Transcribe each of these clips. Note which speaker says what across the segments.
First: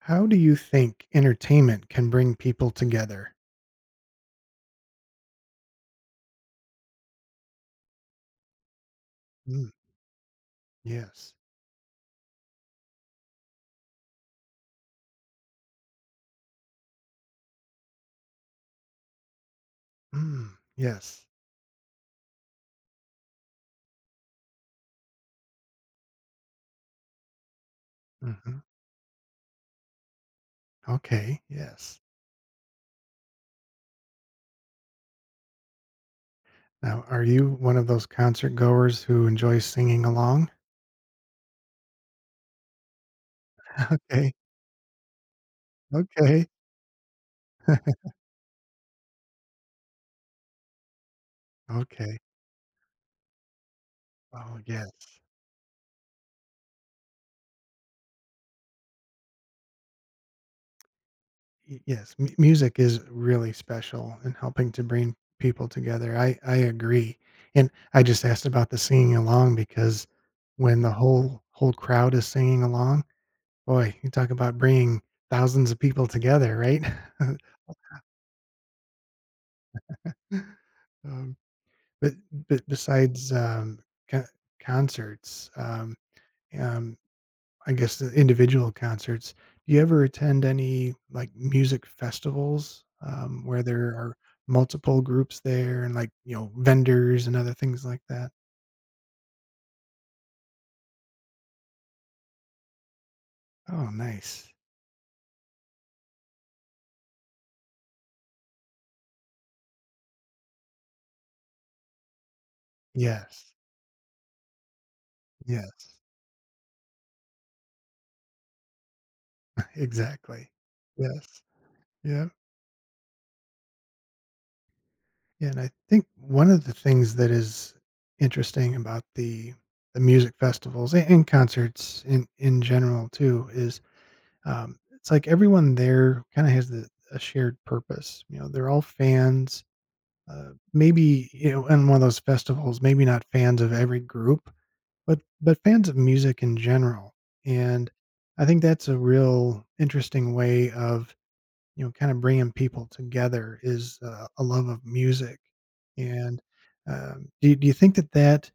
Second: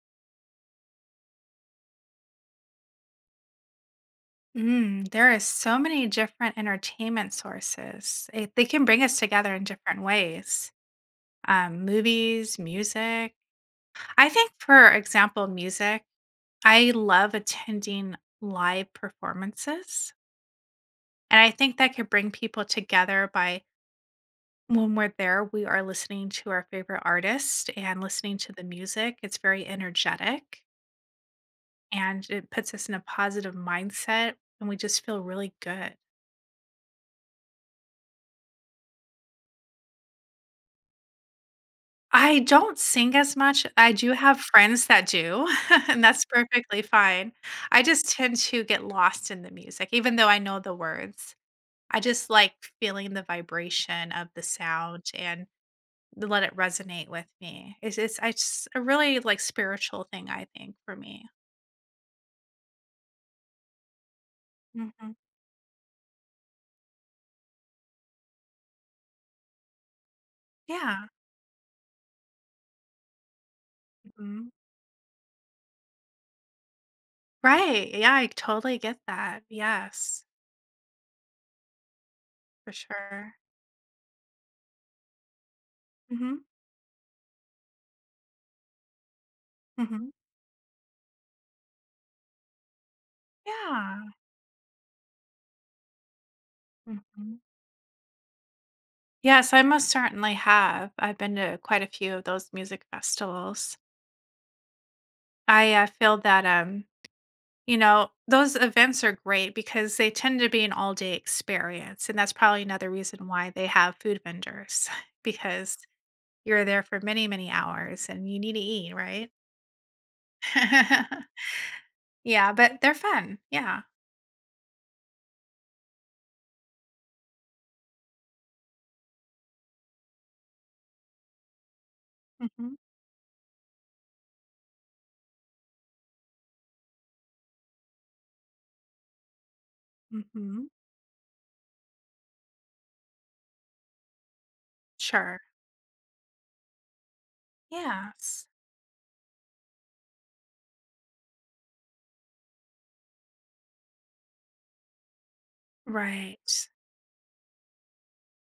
Speaker 1: How do you think entertainment can bring people together?
Speaker 2: Mm, there is so many different entertainment sources. They can bring us together in
Speaker 1: Mm,
Speaker 2: different ways.
Speaker 1: yes.
Speaker 2: Movies, music. I think, for example, music. I love attending live performances,
Speaker 1: Mm, yes.
Speaker 2: and I think that could bring people together by when we're there, we are listening to our favorite artist and listening to
Speaker 1: Mhm.
Speaker 2: the music. It's very energetic,
Speaker 1: Okay, yes.
Speaker 2: and it puts us in a positive mindset, and we just feel really good.
Speaker 1: Now, are you one of those concert goers who enjoys singing along?
Speaker 2: I don't sing as much. I do
Speaker 1: Okay,
Speaker 2: have friends that do, and that's
Speaker 1: okay.
Speaker 2: perfectly fine. I just tend to get lost in the music, even though I know the words. I
Speaker 1: Okay.
Speaker 2: just like feeling the vibration of the
Speaker 1: Oh,
Speaker 2: sound
Speaker 1: yes.
Speaker 2: and let it resonate with me. I just a really like spiritual thing, I think, for me.
Speaker 1: Yes, mu music is really special in helping to
Speaker 2: Hmm.
Speaker 1: bring people together. I agree, and I just asked about the singing along because when the
Speaker 2: Yeah.
Speaker 1: whole crowd is singing along. Boy, you talk
Speaker 2: Mhm.
Speaker 1: about bringing thousands of people together, right?
Speaker 2: Right. Yeah. I totally get that. Yes,
Speaker 1: Um, but but
Speaker 2: for
Speaker 1: besides,
Speaker 2: sure.
Speaker 1: co concerts,
Speaker 2: Hmm.
Speaker 1: um, I guess the individual concerts, do you ever
Speaker 2: Hmm.
Speaker 1: attend any, like, music festivals, where there
Speaker 2: Yeah.
Speaker 1: are multiple groups there and, like, vendors
Speaker 2: Mm-hmm.
Speaker 1: and other things like that?
Speaker 2: Yes, I most certainly have. I've been to quite a few of those music festivals.
Speaker 1: Oh, nice.
Speaker 2: I feel that you know, those events are great because they tend to be an all-day experience, and that's probably another reason why
Speaker 1: Yes.
Speaker 2: they have food vendors because
Speaker 1: Yes.
Speaker 2: you're there for many, many hours and you need to eat, right?
Speaker 1: Exactly. Yes. Yeah.
Speaker 2: Yeah, but they're fun. Yeah.
Speaker 1: Yeah, and I think one of the things that is interesting about the music festivals and concerts in
Speaker 2: Mhm.
Speaker 1: general too is it's like everyone there kind of has a shared purpose. You know, they're all fans. Uh,
Speaker 2: Mhm.
Speaker 1: maybe in one of those festivals, maybe not fans of every group, but
Speaker 2: Sure.
Speaker 1: fans of music in general. And I
Speaker 2: Yes.
Speaker 1: think that's a real interesting way of kinda bringing people together is, a love of music, and,
Speaker 2: Right.
Speaker 1: do you think that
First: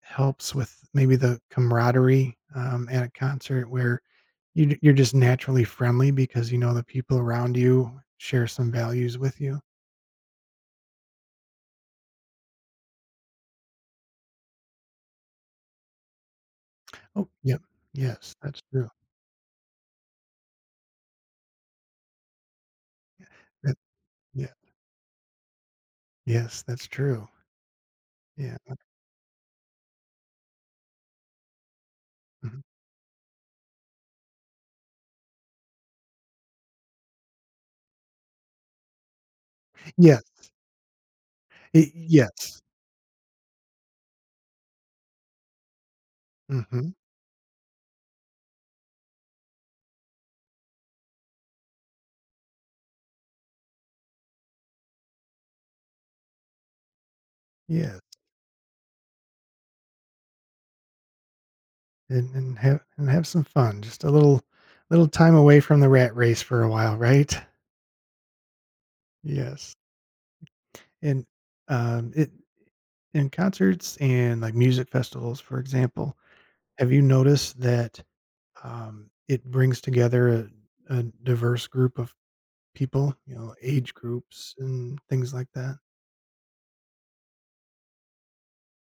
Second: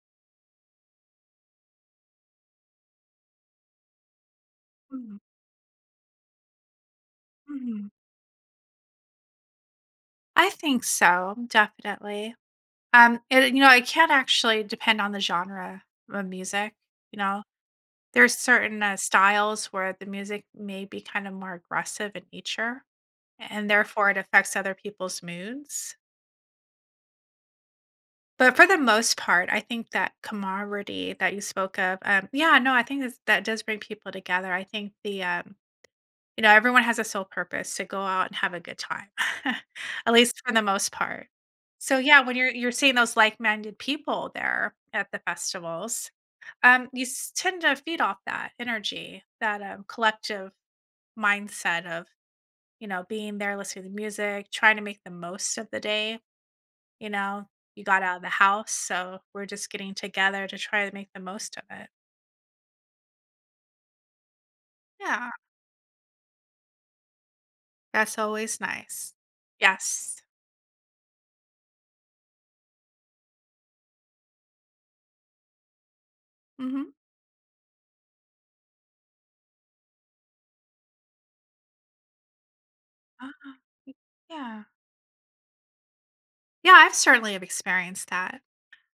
Speaker 1: helps with maybe the camaraderie, at a concert where you're just
Speaker 2: Mhm.
Speaker 1: naturally friendly because you know the people around
Speaker 2: Mhm.
Speaker 1: you share some values with you?
Speaker 2: I think so, definitely. It it can actually depend on the genre of music, you
Speaker 1: Oh,
Speaker 2: know.
Speaker 1: yep.
Speaker 2: There's
Speaker 1: Yes, that's
Speaker 2: certain,
Speaker 1: true.
Speaker 2: styles where the music may be kind of more aggressive in nature, and
Speaker 1: That
Speaker 2: therefore it
Speaker 1: Yeah.
Speaker 2: affects other people's moods.
Speaker 1: Yes, that's true.
Speaker 2: But
Speaker 1: Yeah.
Speaker 2: for the most part, I think that camaraderie that you spoke of, yeah,
Speaker 1: Mhm.
Speaker 2: no, I think that does bring people together. I think you know, everyone has a sole purpose to go out and have a good time, at
Speaker 1: Yes.
Speaker 2: least for the most part.
Speaker 1: Y
Speaker 2: So yeah, when
Speaker 1: Yes.
Speaker 2: you're seeing those like-minded people there at the festivals,
Speaker 1: Mhm.
Speaker 2: you tend to feed off that energy, that collective mindset of you know being there, listening to the music, trying to make the most of the day. You know, you
Speaker 1: Yes.
Speaker 2: got out of the house, so we're just getting together to try to make the most of it.
Speaker 1: And have some fun, just a little
Speaker 2: Yeah,
Speaker 1: time away from the rat race for a while, right?
Speaker 2: that's always nice.
Speaker 1: Yes.
Speaker 2: Yes.
Speaker 1: And, it in concerts and, like, music festivals, for example,
Speaker 2: Mm-hmm.
Speaker 1: have you noticed that, it brings together a diverse group of people,
Speaker 2: Ah,
Speaker 1: you know, age groups
Speaker 2: yeah.
Speaker 1: and things like that?
Speaker 2: Yeah, I've certainly have experienced that.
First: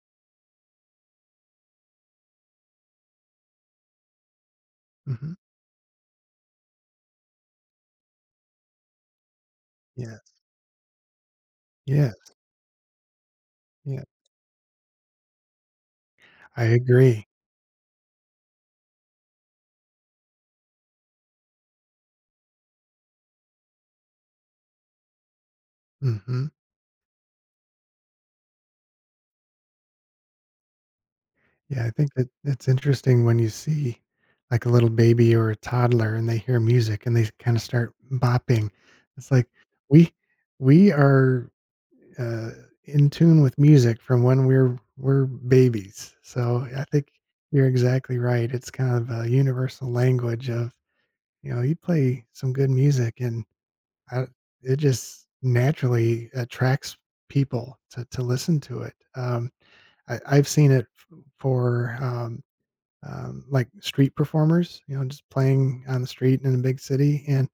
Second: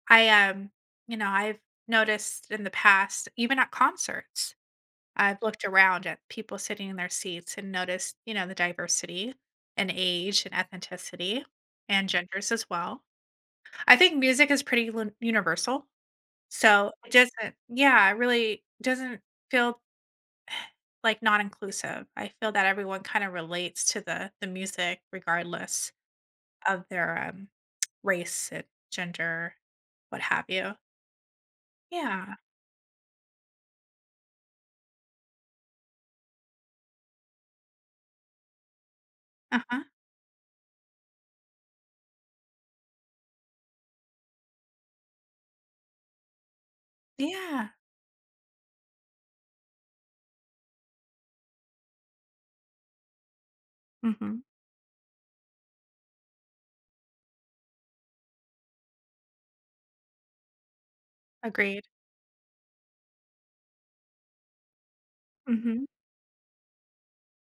Speaker 2: I you know, I've noticed in the past, even at concerts,
Speaker 1: Mhm.
Speaker 2: I've looked around at people sitting in their seats and noticed, you know, the diversity and
Speaker 1: Yes.
Speaker 2: age and ethnicity and
Speaker 1: Yeah,
Speaker 2: genders as well. I
Speaker 1: yeah.
Speaker 2: think music is pretty universal.
Speaker 1: I
Speaker 2: So it
Speaker 1: agree.
Speaker 2: doesn't, yeah, it really doesn't feel like not inclusive. I feel that everyone kind of relates to the music regardless
Speaker 1: Mhm.
Speaker 2: of their, race and gender, what have you.
Speaker 1: Yeah, I think that
Speaker 2: Yeah.
Speaker 1: it's interesting when you see like a little baby or a toddler and they hear music and they kind of start bopping. It's like
Speaker 2: Uh-huh.
Speaker 1: we we are uh, in tune with music from when we're babies. So I think you're
Speaker 2: Yeah.
Speaker 1: exactly right. It's kind of a universal language of you play some good music and I,
Speaker 2: Mhm.
Speaker 1: it just naturally attracts people to listen to it. I've seen it
Speaker 2: Agreed.
Speaker 1: for like street performers, just playing
Speaker 2: Mhm.
Speaker 1: on the street in a big city, and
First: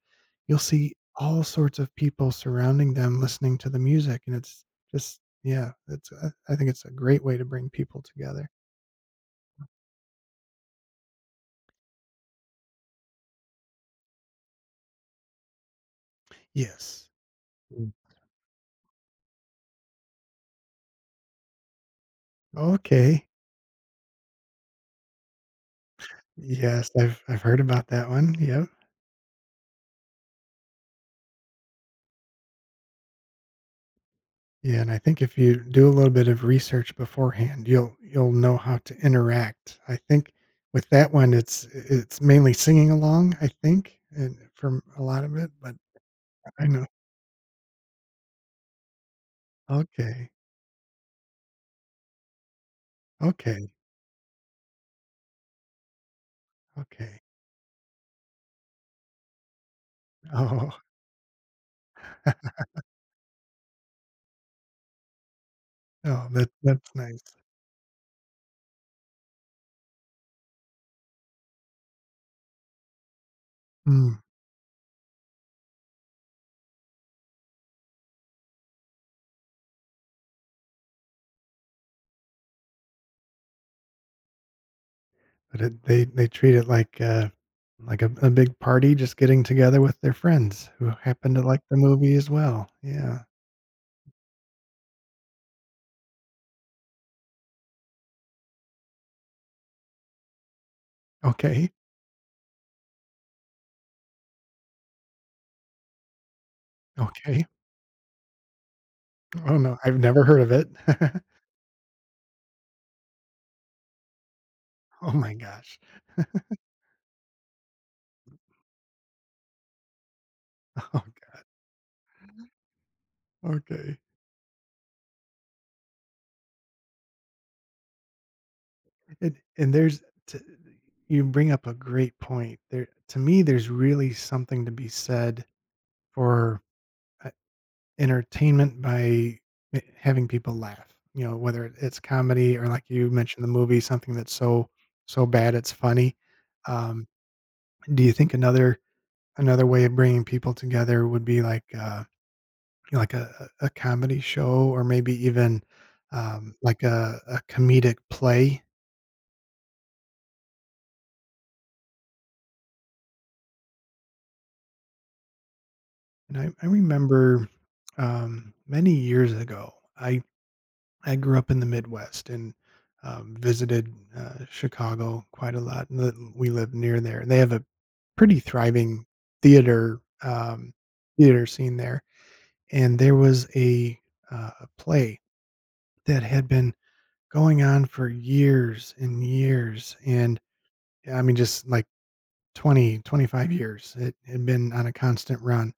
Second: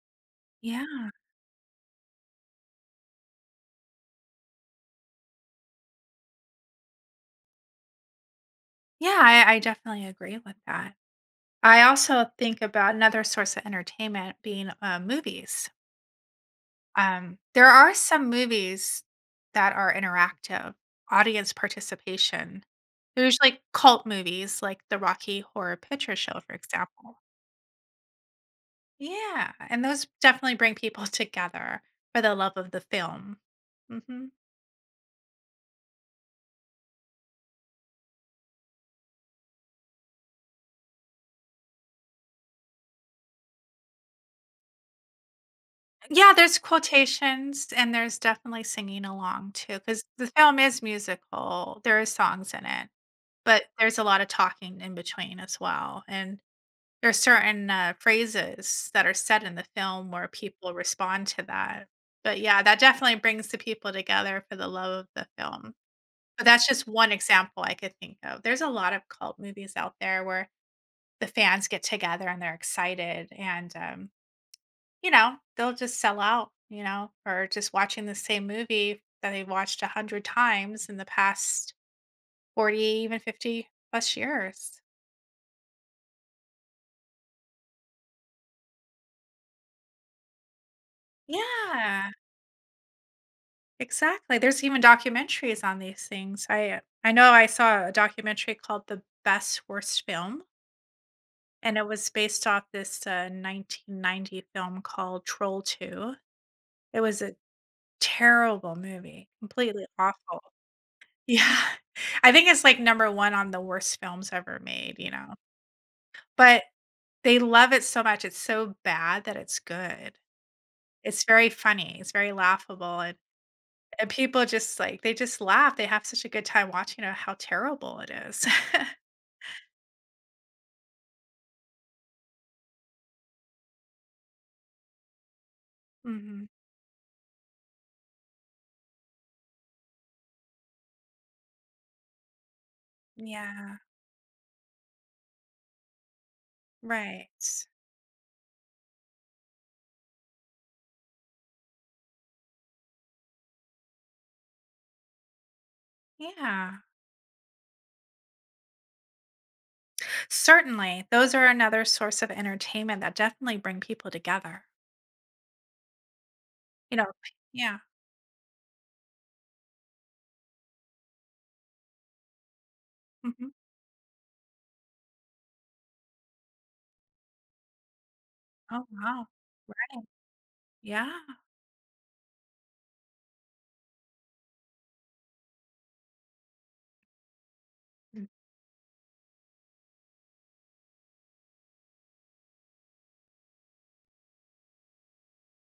Speaker 1: you'll see
Speaker 2: Yeah.
Speaker 1: all sorts of people surrounding them listening to the music, and it's just, yeah, it's I think it's a great way to bring people together.
Speaker 2: Yeah, I definitely agree with that. I also think about another source of entertainment being, movies.
Speaker 1: Yes.
Speaker 2: There
Speaker 1: Mm.
Speaker 2: are some movies that are interactive, audience participation.
Speaker 1: Okay.
Speaker 2: There's, like, cult movies like the Rocky Horror Picture Show, for
Speaker 1: Yes,
Speaker 2: example.
Speaker 1: I've heard about that one. Yep.
Speaker 2: Yeah, and those definitely bring people together for the love of the film. Mhm.
Speaker 1: Yeah, and I think if you do a little bit of research beforehand, you'll know how to interact. I think with that one, it's mainly singing along. I think, and from a lot of it, but
Speaker 2: Yeah, there's
Speaker 1: I know.
Speaker 2: quotations and there's definitely singing along too, because the
Speaker 1: Okay,
Speaker 2: film is musical, there is songs in it, but
Speaker 1: okay,
Speaker 2: there's a lot of talking in between as well, and there's
Speaker 1: okay.
Speaker 2: certain, phrases that are said in the film where
Speaker 1: Oh,
Speaker 2: people respond to that. But, yeah, that definitely brings the people together for the love of the film.
Speaker 1: oh,
Speaker 2: But
Speaker 1: that
Speaker 2: that's just
Speaker 1: that's
Speaker 2: one
Speaker 1: nice.
Speaker 2: example I could think of. There's a lot of cult movies out there where the fans get together and they're excited and
Speaker 1: Mm,
Speaker 2: you know, they'll just sell out, you know, or just watching the same movie that they have watched a hundred times in the past 40, even 50 plus years.
Speaker 1: but it they treat it like a big party just getting together with their friends who happen to like the
Speaker 2: Yeah,
Speaker 1: movie as well. Yeah.
Speaker 2: exactly. There's even documentaries on these things. I know I saw a documentary called The Best Worst Film,
Speaker 1: Okay,
Speaker 2: and it was based off this 1990 film called Troll 2. It was a
Speaker 1: okay.
Speaker 2: terrible movie,
Speaker 1: Oh, no,
Speaker 2: completely
Speaker 1: I've never heard
Speaker 2: awful.
Speaker 1: of it.
Speaker 2: Yeah. I think it's, like, number 1 on the worst films ever made, you
Speaker 1: Oh my
Speaker 2: know?
Speaker 1: gosh.
Speaker 2: But they love it so much, it's so bad that it's good. It's
Speaker 1: Ok
Speaker 2: very funny, it's very laughable, and
Speaker 1: okay.
Speaker 2: people just, like they just laugh, they have such a good time watching it, how terrible it is.
Speaker 1: And there's t you bring up a great point. There To me, there's really something to be said
Speaker 2: Mhm.
Speaker 1: for entertainment by ma having people laugh, whether it's comedy or like you mentioned the
Speaker 2: Yeah.
Speaker 1: movie, something that's so bad it's funny. Um,
Speaker 2: Right.
Speaker 1: do you think another way of bringing people together would be like, like a comedy show or maybe even,
Speaker 2: Yeah.
Speaker 1: like a comedic play?
Speaker 2: Certainly, those are another source of entertainment that definitely bring people together.
Speaker 1: And I
Speaker 2: You know.
Speaker 1: remember,
Speaker 2: Yeah.
Speaker 1: many years ago, I grew up in the Midwest and
Speaker 2: Mhm.
Speaker 1: visited Chicago quite a lot. We live near there. They have a pretty
Speaker 2: Oh,
Speaker 1: thriving
Speaker 2: wow. Right.
Speaker 1: theater um,
Speaker 2: Yeah.
Speaker 1: theater scene there, and there was a play that had been going on for years and years, and I mean just like 20, 25 years. It had been on a constant run,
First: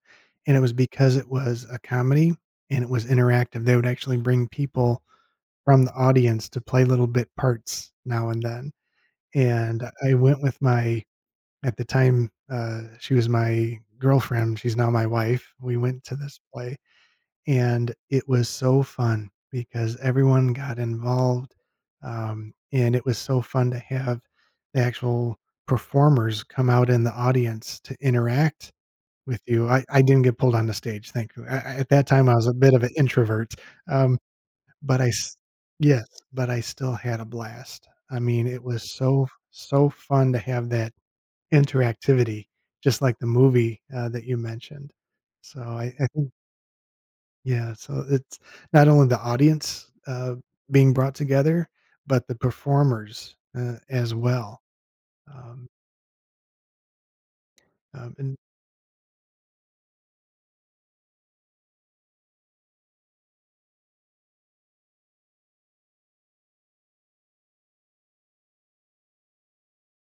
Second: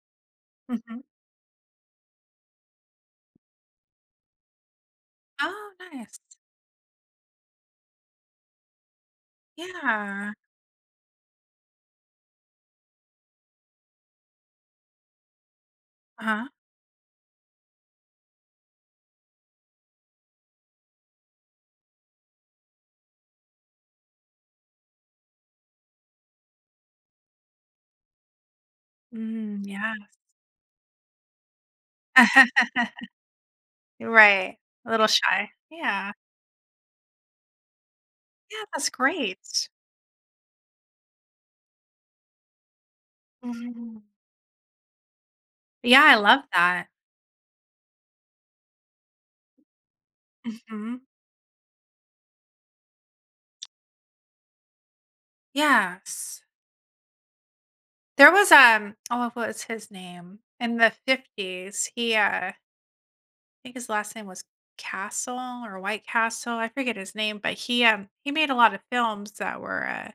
Speaker 1: and it was
Speaker 2: Mhm.
Speaker 1: because it was a comedy and it was interactive. They would actually bring people
Speaker 2: Oh,
Speaker 1: from the
Speaker 2: nice.
Speaker 1: audience to play little bit parts now and then, and I
Speaker 2: Yeah.
Speaker 1: went with my at the time, she was my girlfriend, she's now my wife, we went to this
Speaker 2: Uh-huh.
Speaker 1: play, and it was so fun because everyone got involved, and it was so fun to have the actual performers come out in the audience to interact with
Speaker 2: Mm,
Speaker 1: you. I
Speaker 2: yeah.
Speaker 1: I didn't get pulled on the stage, thankfully. I at that time, I was a bit of an introvert, um
Speaker 2: Right. A
Speaker 1: but
Speaker 2: little
Speaker 1: I s
Speaker 2: shy.
Speaker 1: yes,
Speaker 2: Yeah.
Speaker 1: but I still had a blast. I mean, it
Speaker 2: Yeah, that's
Speaker 1: was so
Speaker 2: great.
Speaker 1: so fun to have that interactivity, just like the movie,
Speaker 2: Mhm.
Speaker 1: that you mentioned. So
Speaker 2: Yeah,
Speaker 1: I
Speaker 2: I
Speaker 1: think,
Speaker 2: love that.
Speaker 1: yeah, so it's not only the audience, being
Speaker 2: Mhm.
Speaker 1: brought together, but the performers, as well. Um,
Speaker 2: Yes. There
Speaker 1: and
Speaker 2: was, um oh, what was his name? In the 50s, I think his last name was Castle or White Castle, I forget his name, but he made a lot of films that were,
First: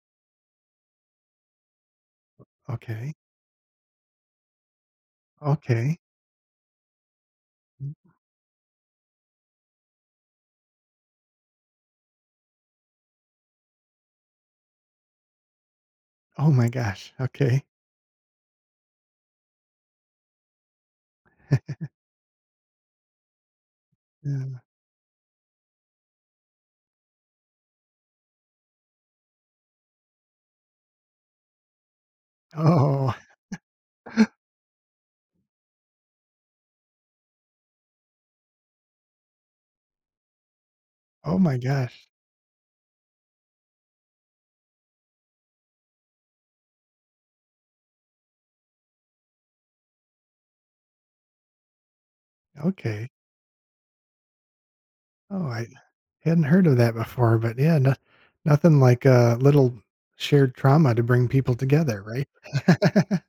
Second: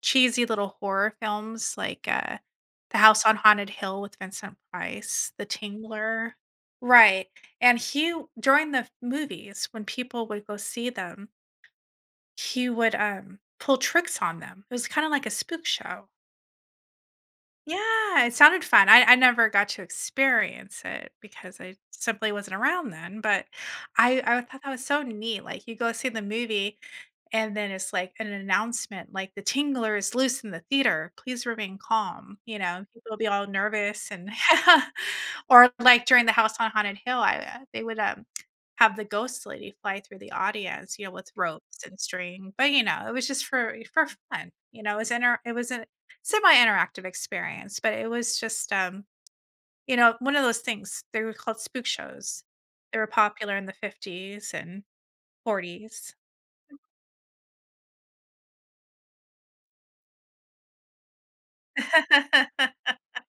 Speaker 2: cheesy little horror films like, The
Speaker 1: Okay,
Speaker 2: House on Haunted Hill with Vincent Price, The
Speaker 1: okay.
Speaker 2: Tingler. Right, and
Speaker 1: Mm,
Speaker 2: he during the movies, when people would go see them, he would, pull tricks on them. It was kinda like a spook show.
Speaker 1: oh my gosh, okay.
Speaker 2: Yeah, it sounded fun. I never got to experience it because I simply wasn't around then. But I
Speaker 1: Yeah.
Speaker 2: thought that was so neat. Like you go see the movie and then it's like an announcement like the tingler is loose in the theater. Please remain calm. You know, and people
Speaker 1: Oh,
Speaker 2: will be all nervous and or like during the House on Haunted Hill, I they would have the ghost lady fly through the audience, you know, with
Speaker 1: oh my
Speaker 2: ropes and
Speaker 1: gosh,
Speaker 2: string. But you know, it was just for fun. You know, it was it was an semi-interactive experience, but it was just, you know, one of those things. They were called spook shows. They were
Speaker 1: okay.
Speaker 2: popular in the 50s and
Speaker 1: Oh, I
Speaker 2: 40s.
Speaker 1: hadn't heard of that before, but yeah, no, nothing like a little shared trauma to bring people together, right?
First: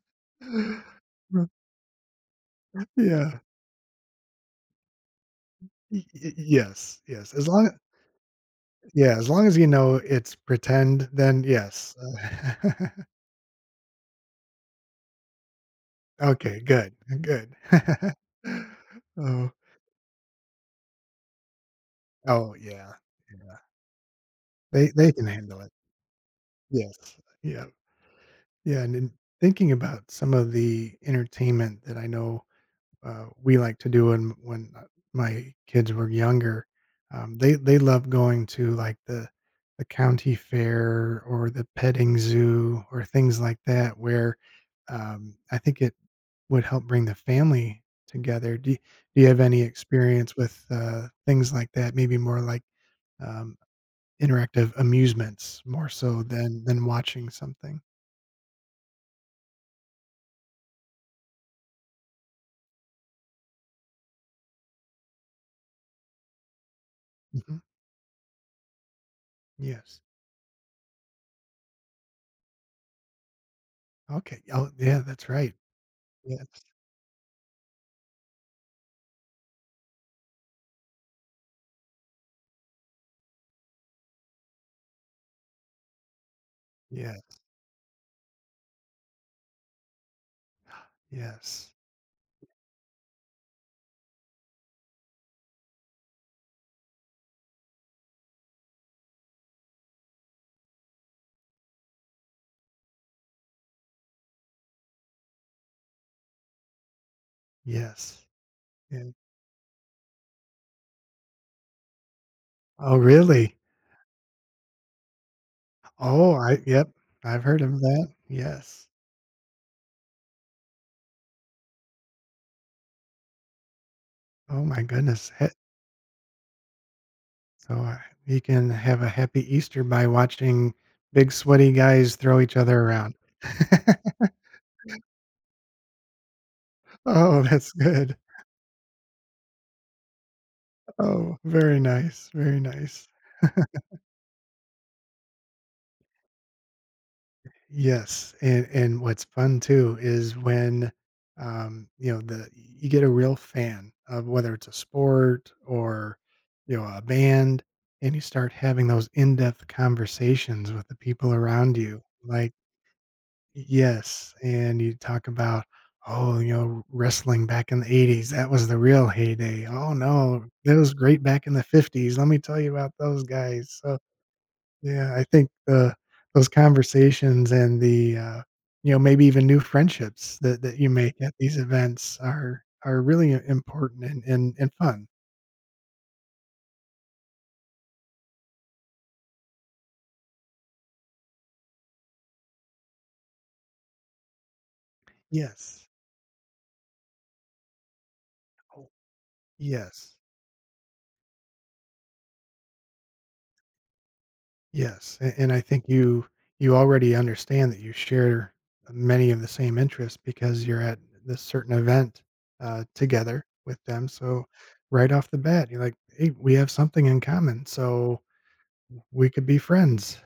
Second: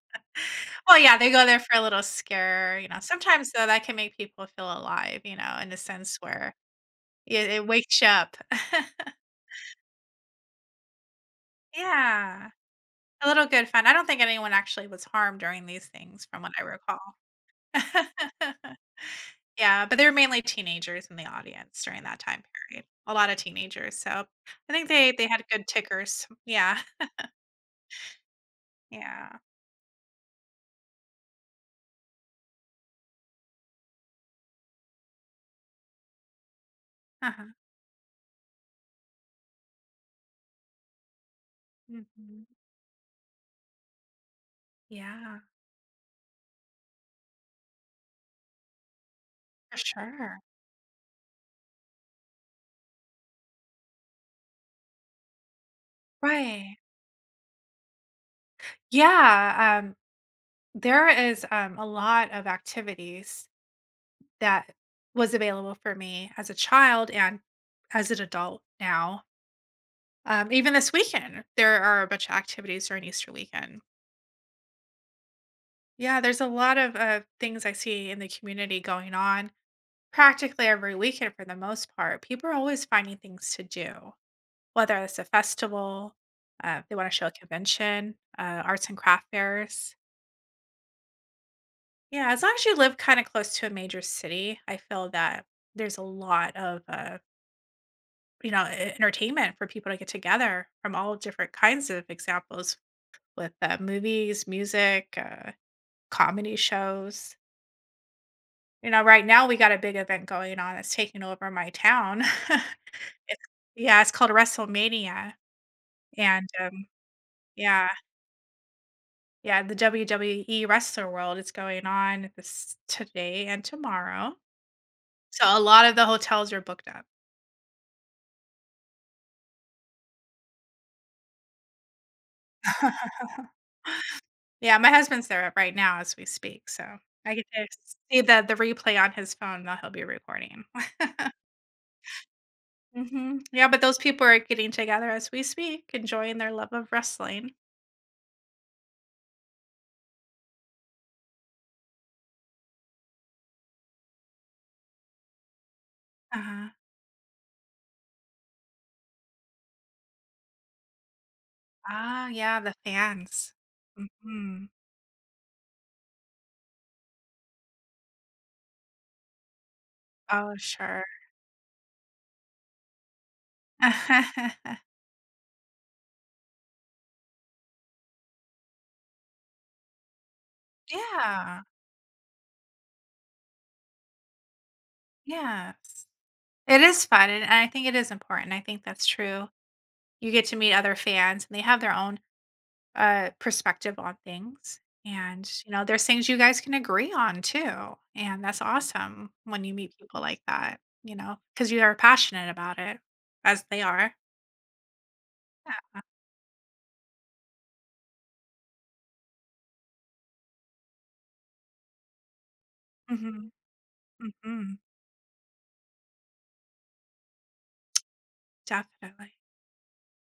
Speaker 2: Well, yeah, they go there for a little scare, you know.
Speaker 1: Yeah.
Speaker 2: Sometimes, though, that can make people feel alive, you know, in a
Speaker 1: Y
Speaker 2: sense
Speaker 1: y
Speaker 2: where
Speaker 1: Yes, yes,
Speaker 2: it wakes you up.
Speaker 1: as long as you know it's pretend, then yes.
Speaker 2: Yeah,
Speaker 1: Uh,
Speaker 2: a little good fun. I don't think anyone actually was harmed during these things from what
Speaker 1: Okay,
Speaker 2: I
Speaker 1: good,
Speaker 2: recall.
Speaker 1: good. Oh,
Speaker 2: Yeah, but they were mainly teenagers in the audience during that time
Speaker 1: oh,
Speaker 2: period.
Speaker 1: yeah,
Speaker 2: A lot of
Speaker 1: yeah.
Speaker 2: teenagers, so I think
Speaker 1: They can
Speaker 2: they had
Speaker 1: handle
Speaker 2: good
Speaker 1: it.
Speaker 2: tickers. Yeah.
Speaker 1: Yes, yeah, yeah, and then
Speaker 2: Yeah.
Speaker 1: thinking about some of the entertainment that I know we like to do when my kids were younger. Um,
Speaker 2: Uh-huh.
Speaker 1: they they love going to like the county fair or the petting
Speaker 2: Mhm.
Speaker 1: zoo or things like that, where
Speaker 2: Yeah,
Speaker 1: I think it would help bring the family together. Do you have any
Speaker 2: for
Speaker 1: experience
Speaker 2: sure.
Speaker 1: with things like that? Maybe more like um, interactive amusements, more so than
Speaker 2: Right.
Speaker 1: than watching something.
Speaker 2: Yeah, there is, a lot of activities that was available for me as a child and
Speaker 1: Hmm.
Speaker 2: as an adult now.
Speaker 1: Yes.
Speaker 2: Even this weekend, there are a bunch of activities during Easter weekend.
Speaker 1: Okay. Oh, yeah. That's right.
Speaker 2: Yeah, there's
Speaker 1: Yes.
Speaker 2: a lot of, things I see in the community going on. Practically every weekend for the most part, people are always finding things to do, whether it's a festival, they wanna
Speaker 1: Yeah.
Speaker 2: show a convention, arts and craft fairs.
Speaker 1: Yes.
Speaker 2: Yeah, as long as you live kinda close to a major city, I feel that there's a lot of, you know, e entertainment for people to get together from all different kinds of examples with, movies, music, comedy shows.
Speaker 1: Yes,
Speaker 2: You know,
Speaker 1: yeah.
Speaker 2: right now, we got a big event going on that's taking over my town.
Speaker 1: Oh,
Speaker 2: It's
Speaker 1: really?
Speaker 2: Yeah, it's called WrestleMania,
Speaker 1: Oh,
Speaker 2: and,
Speaker 1: I yep, I've heard of
Speaker 2: yeah,
Speaker 1: that, yes.
Speaker 2: yeah, the WWE wrestler world is going on this today and tomorrow,
Speaker 1: Oh my goodness,
Speaker 2: so
Speaker 1: he
Speaker 2: a lot of the hotels are booked up.
Speaker 1: so, you can have a happy Easter by watching big sweaty guys throw each other around.
Speaker 2: Yeah, my husband's there right now as we speak, so I
Speaker 1: Oh,
Speaker 2: get to
Speaker 1: that's good.
Speaker 2: see the replay on his phone that he'll be recording.
Speaker 1: Oh, very nice, very nice.
Speaker 2: Mhm, yeah, but those people are getting together as we speak, enjoying their love of wrestling.
Speaker 1: Yes, and what's fun too is when, you know, the you get a real fan of whether it's a sport or,
Speaker 2: Uh-huh.
Speaker 1: a band, and you start having those in-depth conversations with the people around you.
Speaker 2: Ah,
Speaker 1: Like,
Speaker 2: yeah, the fans.
Speaker 1: yes,
Speaker 2: Mhm.
Speaker 1: and you talk about, oh, wrestling back in the 80s, that was the real heyday. Oh no,
Speaker 2: Oh,
Speaker 1: that was
Speaker 2: sure.
Speaker 1: great back in the 50s. Let me tell you about those guys. So yeah, I think, those conversations and maybe even new friendships that you make at these
Speaker 2: Yeah.
Speaker 1: events are really I important and fun.
Speaker 2: Yes. It is fun, and I think it is important. I think that's true. You get to meet other fans, and they have their own, perspective on things, and, you know,
Speaker 1: Yes.
Speaker 2: there's things you guys can agree on too, and that's
Speaker 1: Oh.
Speaker 2: awesome when you meet
Speaker 1: Yes.
Speaker 2: people like that, you know, because you are passionate about it, as they are.
Speaker 1: Yes, a and I
Speaker 2: Yeah.
Speaker 1: think you already understand that you share many of the same interests because you're at this certain event, together
Speaker 2: Mhm.
Speaker 1: with them, so
Speaker 2: Mhm.
Speaker 1: right off the bat, you're like, "Hey, we have something in common, so we
Speaker 2: Definitely.
Speaker 1: could be friends."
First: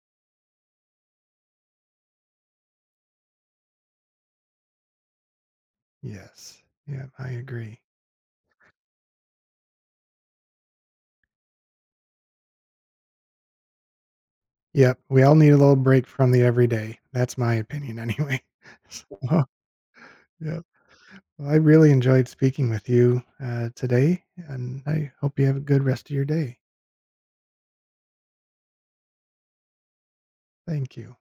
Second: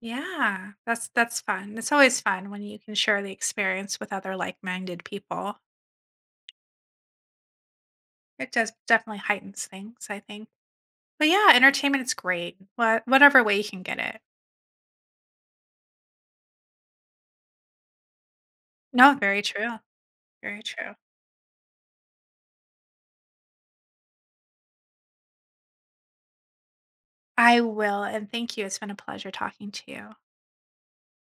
Speaker 2: Yeah. That's fun. It's always fun when you can share the experience with other like-minded people.
Speaker 1: Yes. Yeah, I agree.
Speaker 2: It does definitely heightens things, I think. But yeah, entertainment's great. Whatever way you can get it.
Speaker 1: Yep, we all need a little break from the everyday. That's my opinion anyway. So,
Speaker 2: No, very
Speaker 1: well,
Speaker 2: true,
Speaker 1: yeah.
Speaker 2: very true.
Speaker 1: Well, I really enjoyed speaking with you, today, and I hope you have a good rest of your day.
Speaker 2: I will, and thank you. It's been a pleasure talking to you.
Speaker 1: Thank you.